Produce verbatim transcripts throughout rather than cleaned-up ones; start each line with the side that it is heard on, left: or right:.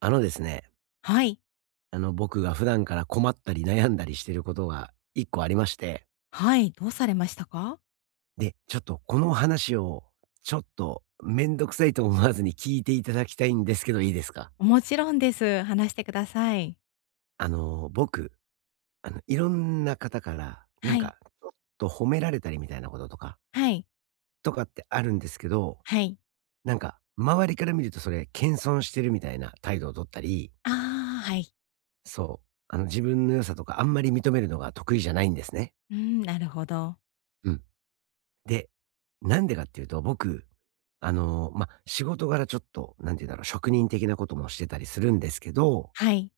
right: あのですね、
left: はい。
right: あの、僕が普段から困ったり悩んだりしてることがいっこありまして、
left: はい、どうされましたか？
right: で、ちょっとこの話を、ちょっとめんどくさいと思わずに聞いていただきたいんですけど、いいですか？
left: もちろんです。話してください。
right: あの、僕、あの、いろんな方から、なん
left: はい、
right: か、ちょっと褒められたりみたいなこととか
left: はい、
right: とかってあるんですけど、
left: はい。
right: なんか、周りから見るとそれ謙遜してるみたいな態度を取ったり、
left: ああ、はい。
right: そう、あの、自分の良さとかあんまり認めるのが得意じゃないんですね。
left: うーん、なるほど。
right: うん。で、なんでかっていうと、僕、あの、まあ、仕事柄ちょっと、なんて言うんだろう、職人的なこともしてたりするんですけど、
left: はい。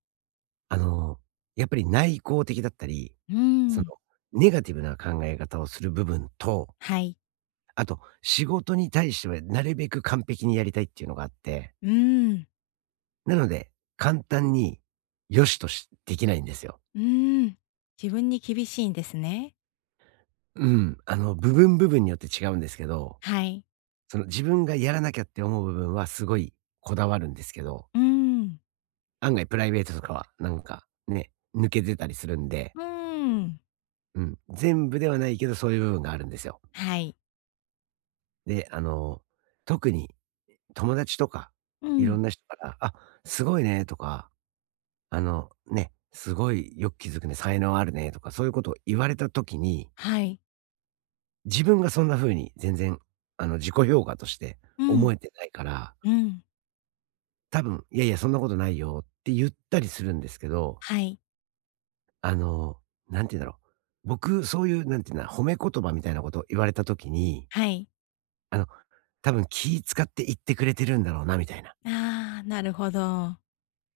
right: あの、やっぱり内向的だったり、
left: う
right: その、
left: ん、
right: ネガティブな考え方をする部分と、
left: はい。
right: あと、仕事に対してはなるべく完璧にやりたいっていうのがあって、
left: うん、
right: なので、簡単に良しとしできないんですよ。
left: うん。自分に厳しいんですね。
right: うん、あの、部分部分によって違うんですけど、
left: はい。
right: その自分がやらなきゃって思う部分はすごいこだわるんですけど
left: うん、
right: 案外プライベートとかは、なんか、ね、抜けてたりするんで、
left: うん、
right: うん、全部ではないけど、そういう部分があるんですよ。
left: はい。
right: で、あの、特に友達とか、
left: う
right: い
left: ん、
right: ろんな人から、あ、すごいねとか、あの、ね、すごいよく気づくね、才能あるねとか、そういうことを言われた時に、
left: はい。
right: 自分がそんな風に全然、あの、自己評価として
left: う
right: 思
left: ん、
right: えてないから、
left: うん、
right: 多分、いやいや、そんなことないよって言ったりするんですけど
left: はい、
right: あの、なんて言うんだろう。僕、そういう、なんて言うんだ、褒め言葉みたいなことを言われた時に、
left: はい。
right: あの、多分気使って言ってくれてるんだろうな、みたいな。
left: ああ、なるほど。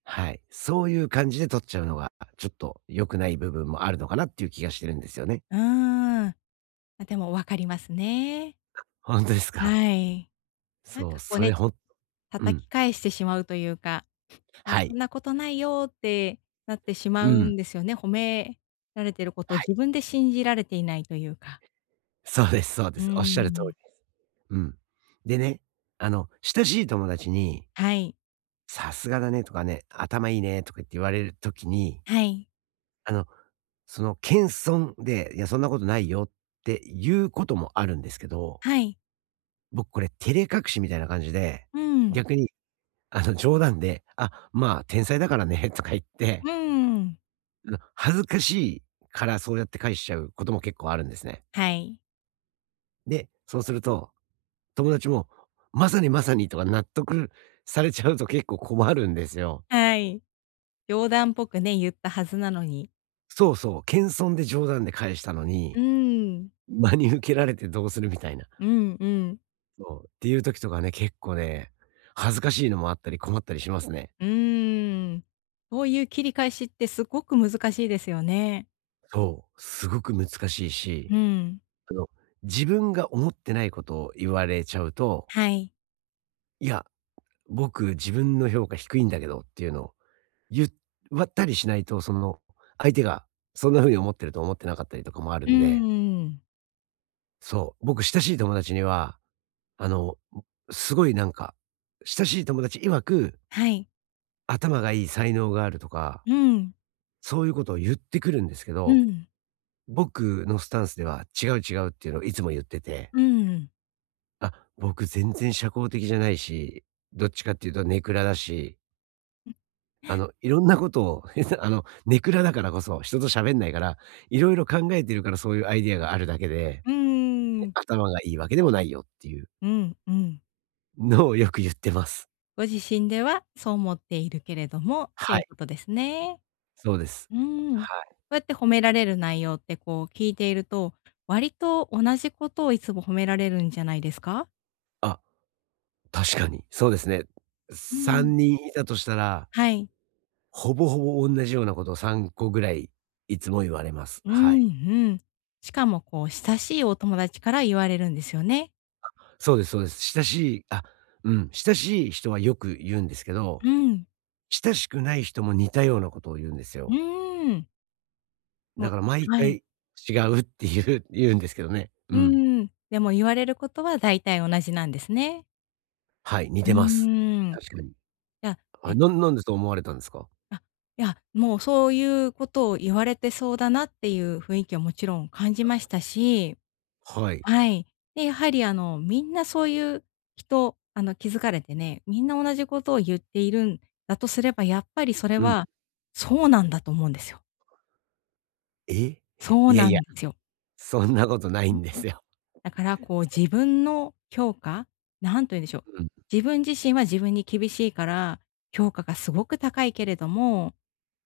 right: はい。そういう感じで取っちゃうのが、ちょっと良くない部分もあるのかなっていう気がしてるんですよね。
left: うーん。まあ、でもわかりますね。
right: 本当ですか？
left: はい。なん
right: そ
left: か
right: う、
left: こう
right: それ
left: ね、
right: ほんう
left: 叩
right: ん。
left: き返してしまうというか、あ、
right: は
left: そ
right: い。
left: んなことないよってなってし
right: う
left: まう
right: ん。
left: んですよね。褒められてることを
right: は
left: 自
right: い。
left: 分で信じられていないというか。
right: そうですそうで
left: うー
right: す。おっしゃる通り。
left: ん。
right: うん。でね、あの、親しい友達に、
left: はい。
right: 「さすがだね」とかね、「頭いいね」とか言って言われる時に
left: はい。
right: あの、その謙遜で、いや、そんなことないよっていうこともあるんですけど、
left: はい。
right: 僕これ照れ隠しみたいな感じで、
left: うん。
right: 逆に、あの、冗談で、あ、まあ、天才だからねとか言って、
left: うん。
right: あの、恥ずかしいからそうやって返しちゃうことも結構あるんですね。
left: はい。
right: で、そうすると、友達も、まさにまさにとか納得されちゃうと結構困るんですよ。
left: はい。冗談っぽくね、言ったはずなのに。
right: そうそう、謙遜で冗談で返したの
left: う
right: に、
left: ーん。
right: 真に受けられてどうするみたいな。
left: うんうん。
right: そう。っていう時とかね、結構ね、恥ずかしいのもあったり困ったりしますね。
left: うーん。そういう切り返しってすごく難しいですよね。
right: そう、すごく難しいし、
left: うん。
right: あの、自分が思ってないことを言われちゃうと、
left: はい。
right: いや、僕自分の評価低いんだけどっていうのを言ったりしないと、その、相手がそんな風に思ってると思ってなかったりとかもある
left: うー
right: んで、
left: ん。
right: そう、僕親しい友達には、あの、すごいなんか、親しい友達曰く、
left: はい。
right: 頭がいい才能があるとか、
left: うん。
right: そういうことを言ってくるんですけ
left: う
right: ど
left: ん、
right: 僕のスタンスでは違う違うっていうのをいつも言ってて、
left: うん、
right: あ、僕全然社交的じゃないし、どっちかっていうとネクラだし、あの、いろんなことを あの、ネクラだからこそ、人と喋んないから、いろいろ考えてるからそういうアイデアがあるだけで、
left: うん、
right: 頭がいいわけでもないよっていう
left: うん、うん。
right: のをよく言ってます。
left: ご自身ではそう思っているけれどもって
right: は
left: いう
right: い、
left: ことですね。
right: そうです。
left: うん。そ
right: はい。
left: うやって褒められる内容ってこう聞いていると、割と同じことをいつも褒められるんじゃないですか？
right: あ、確かに、そうですね。
left: うん。
right: さんにんいたとしたら、
left: はい。
right: ほぼほぼ同じようなことをさんこぐらいいつも言われます。
left: う
right: は
left: ん、
right: い。
left: うん。しかもこう親しいお友達から言われるんですよね。
right: そうですそうです。親しいあ、うん、親しい人はよく言うんですけど、
left: うん、
right: 親しくない人も似たようなことを言うんです
left: う
right: よ。
left: ーん。も
right: だから毎
left: うはい。
right: 回違うって言う言うんですけどね。う
left: う
right: ん。
left: ーん。でも言われることは大体同じなんですね。
right: はい、似
left: う
right: てます。
left: ーん。
right: 確かに。
left: じゃあ、え
right: あ、
left: っ
right: なんなんでそう思われたんですか？
left: あ、いや、もうそういうことを言われてそうだなっていう雰囲気はもちろん感じましたし、
right: はい。
left: はい。で、やはりあの、みんなそういう人、あの、気づかれてね、みんな同じことを言っているんだとすれば、やっぱりそれ
right: うん。
left: は、そうなんだと思うんですよ。
right: え？
left: そう
right: いや
left: な
right: いや、
left: んですよ。
right: そんなことないんですよ。
left: だからこう自分の評価、なんと言うんでしょう。
right: うん。
left: 自分自身は自分に厳しいから、評価がすごく高いけれども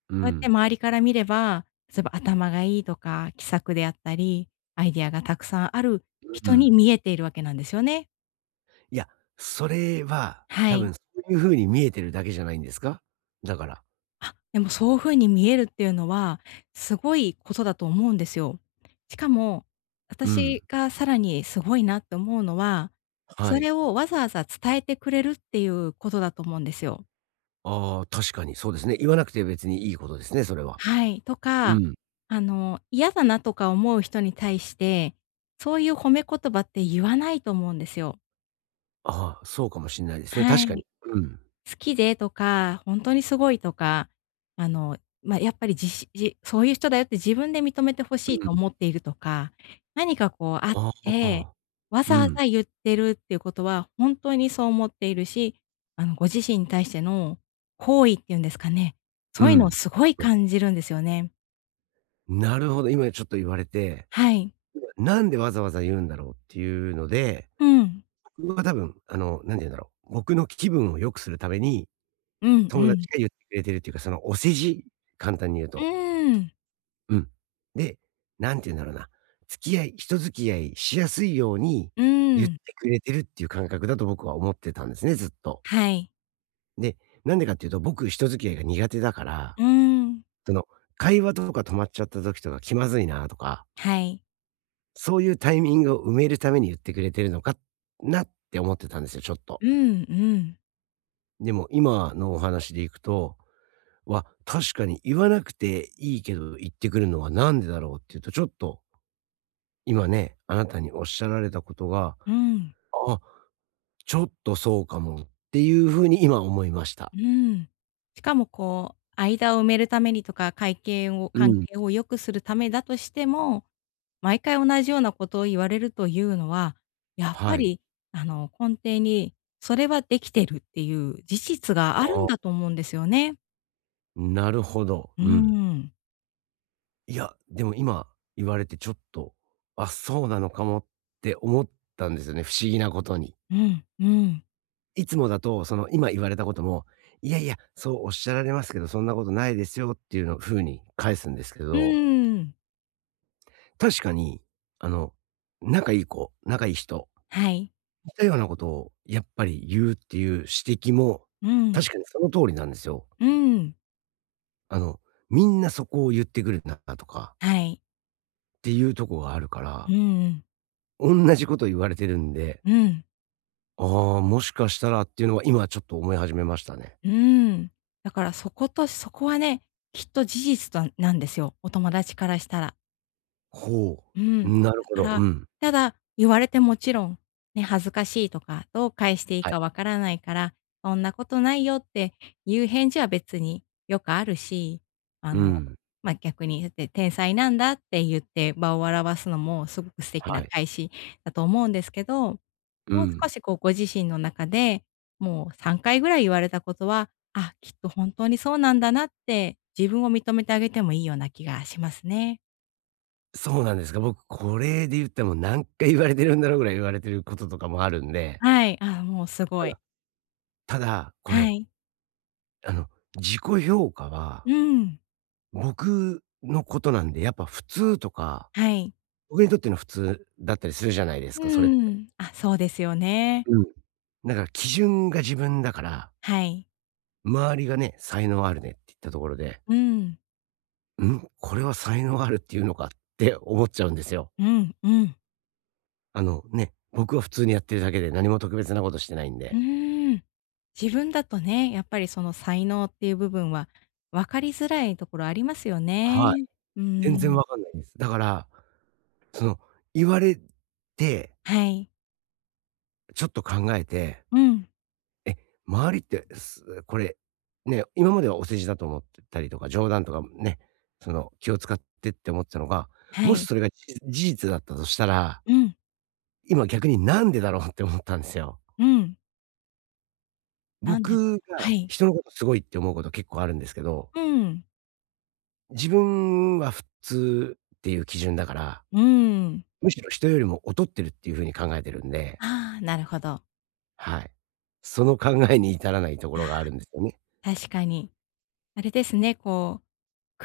right: う
left: そうやって
right: ん。
left: 周りから見れば、例えば頭がいいとか、気さくであったり、アイデアがたくさんある
right: う
left: 人に
right: ん。
left: 見えているわけなんですよね。
right: いや、それは
left: は
right: 多
left: い。
right: 分そういう風に見えてるだけじゃないんですか？だから。
left: あ、でもそういう風に見えるっていうのは、すごいことだと思うんですよ。しかも、
right: うん。
left: 私がさらにすごいなって思うのは、
right: は
left: それ
right: い。
left: をわざわざ伝えてくれるっていうことだと思うんですよ。
right: ああ、確かにそうですね。言わなくて別にいいことですね、それは。
left: はい。と
right: う
left: か、
right: ん。
left: あの、嫌だなとか思う人に対して、そういう褒め言葉って言わないと思うんですよ。
right: ああ、そうかもしんないですね。
left: は
right: 確かに。
left: い。
right: うん。
left: 好きでとか、本当にすごいとか、あの、まあ、やっぱりじしじそういう人だよって自分で認めて欲
right: う
left: しいと
right: ん。
left: 思っているとか、何かこうあっ
right: あ
left: て、
right: あ。
left: わざ
right: う
left: わ
right: ん。
left: ざ言ってるっていうことは、本当にそう思っているし、あの、ご自身に対しての好意っていうんですかね、
right: う
left: そういうのを
right: ん。
left: すごい
right: と、
left: 感じるんですよね。
right: なるほど、今ちょっと言われて、
left: はい。
right: なんでわざわざ言うんだろうっていうので、
left: うん。
right: 僕は多分、あの、なんて言うんだろう、僕の気分を良くするために、
left: うん
right: 友
left: うん。
right: 達が言ってくれてるっていうか、そのお世辞、簡単に言う
left: う
right: と。
left: ーん。
right: うん。で、なんて言うんだろうな、付き合い人付き合いしやすいように
left: うー
right: 言っ
left: ん。
right: てくれてるっていう感覚だと僕は思ってたんですね、ずっと。
left: はい。
right: で、なんでかっていうと、僕人付き合いが苦手だから、
left: うーん。
right: その、会話とか止まっちゃった時とか気まずいなとか、
left: はい。
right: そういうタイミングを埋めるために言ってくれてるのかなって思ってたんですよ、ちょっと。
left: うんうん。
right: でも今のお話でいくと、は確かに言わなくていいけど言ってくるのはなんでだろうっていうと、ちょっと今ね、あなたにおっしゃられたことが、
left: うん。
right: あ、ちょっとそうかもっていう風に今思いました。
left: うん。しかもこう、間を埋めるためにとか、会計を
right: う
left: 関
right: ん。
left: 係を良くするためだとしても、毎回同じようなことを言われるというのは、やっぱ
right: はい。
left: りあの、根底にそれはできてるっていう事実があるんだ
right: あ
left: と思うんですよね。
right: なるほど。
left: う
right: うん。
left: ん。
right: いや、でも今言われてちょっと、あ、そうなのかもって思ったんですよね、不思議なことに。
left: うん、うん。
right: いつもだと、その今言われたことも、いやいや、そうおっしゃられますけど、そんなことないですよっていうの風に返すんですけ
left: う
right: ど、
left: ーん。
right: 確かに、あの、仲いい子、仲いい人
left: はい。
right: 似たようなことをやっぱり言うっていう指摘も、
left: うん。
right: 確かにその通りなんですよ。
left: うん。
right: あの、みんなそこを言ってくるなとか
left: はい。
right: っていうとこがあるか
left: う
right: ら、
left: んうん。
right: おんなじこと言われてるんで、
left: うん。
right: ああ、もしかしたらっていうのは今ちょっと思い始めました
left: うんはいうんうんはいうんうん
right: ね。
left: うんんだからそことそこはね、きっと事実となんですよ、お友達からしたら。
right: ほ
left: うん。
right: う、
left: だ
right: なるほ
left: か
right: ど、
left: ら、
right: うん。
left: ただ、言われてもちろん、ね、恥ずかしいとか、どう返していい
right: はい。
left: かわからないから、そんなことないよっていう返事は別によくあるし、あ
right: う
left: の、
right: ん。
left: まあ、逆に、だって天才なんだって言って場を笑わすのもすごく素敵
right: は
left: な
right: い。
left: 返しだと思うんですけど、
right: う
left: もう少
right: ん。
left: しこうご自身の中で、もうさんかいぐらい言われたことは、あ、きっと本当にそうなんだなって自分を認めてあげてもいいような気がしますね。
right: そうなんですか。僕これで言っても何回言われてるんだろうぐらい言われてることとかもあるんで、
left: はい、あ、もうす
right: た
left: ごい。
right: だただ、こ
left: は
right: れ、
left: い。
right: あの、自己評価は
left: うん。
right: 僕のことなんで、やっぱ普通とか、
left: はい。
right: 僕にとっての普通だったりするじゃないで
left: う
right: すか、それって。
left: ん。あ、そうですよね。
right: うん。だから基準が自分だから、
left: はい。
right: 周りがね、才能あるねって言ったところで、
left: うん。
right: ん、これは才能あるっていうのかって思っちゃうんですよ。
left: うん、うん。
right: あのね、僕は普通にやってるだけで何も特別なことしてないん
left: う
right: で。
left: ーん。自分だとね、やっぱりその才能っていう部分は分かりづらいところありますよね。
right: はい。
left: う
right: 全
left: ー
right: 然
left: ん。
right: わかんないです。だから、その言われて、
left: はい。
right: ちょっと考えて
left: うん。
right: え、周りって、すこれ、ね、今まではお世辞だと思ってたりとか、冗談とかね、その、気を使ってって思ってたのが、
left: は
right: もし
left: い。
right: それがじ事実だったとしたら、
left: うん。
right: 今逆になんでだろうって思ったんですよ。
left: うん。なんでだろ
right: 僕
left: う。は
right: が
left: い。
right: 人のことすごいって思うこと結構あるんですけど、
left: うん。
right: 自分は普通っていう基準だから、
left: うーん。
right: むしろ人よりも劣ってるっていう風に考えてるんで、
left: ああ、なるほど。
right: はい。その考えに至らないところが
left: あ、
right: あるんですよね。
left: 確かに。あれですね、こ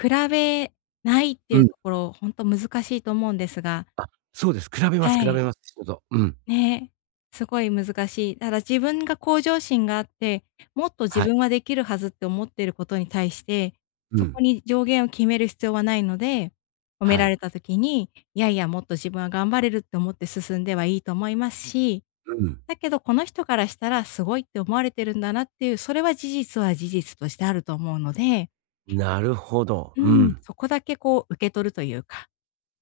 left: う、比べないってい
right: う
left: う
right: ん。
left: ところ、ほんと難しいと思うんですが
right: あ、そうです。比べます
left: は
right: 比
left: い。
right: べます、人と。うん。
left: ね。すごい難しい。ただ自分が向上心があって、もっと自
right: はい。
left: 分はできるはずって思ってることに対して、
right: う
left: そこ
right: ん。
left: に上限を決める必要はないので、褒め
right: は
left: られ
right: い。
left: た時に、いやいや、もっと自分は頑張れるって思って進んではいいと思いますし、
right: うん。
left: だけどこの人からしたらすごいって思われてるんだなっていう、それは事実は事実としてあると思うので、
right: なるほど。
left: う
right: う
left: ん、
right: ん。
left: そこだけこう受け取るというか、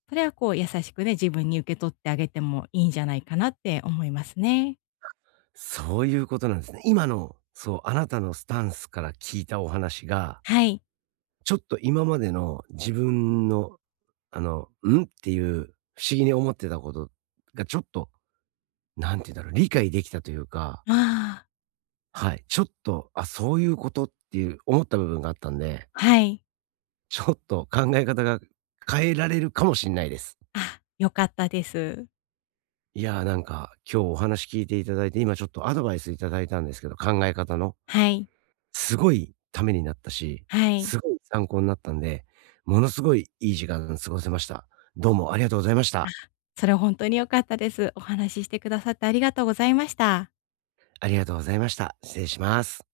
left: それはこう優しくね、自分に受け取ってあげてもいいんじゃないかなって思いますね。
right: そういうことなんですね。今の、そう、あなたのスタンスから聞いたお話が、
left: はい。
right: ちょっと今までの自分の、あの、んっていう不思議に思ってたことがちょっと、なんて言うんだろう、理解できたというか、
left: ああ、
right: はい。ちょっと、あ、そういうことっていう思った部分があったんで、
left: はい。
right: ちょっと考え方が変えられるかもしれないです。
left: あ、良かったです。
right: いやー、なんか、今日お話聞いていただいて、今ちょっとアドバイスいただいたんですけど、考え方の。
left: はい、
right: すごいためになったし、
left: はい。
right: すごい参考になったんで、ものすごいいい時間過ごせました。どうもありがとうございました。
left: それ本当に良かったです。お話ししてくださってありがとうございました。
right: ありがとうございました。失礼します。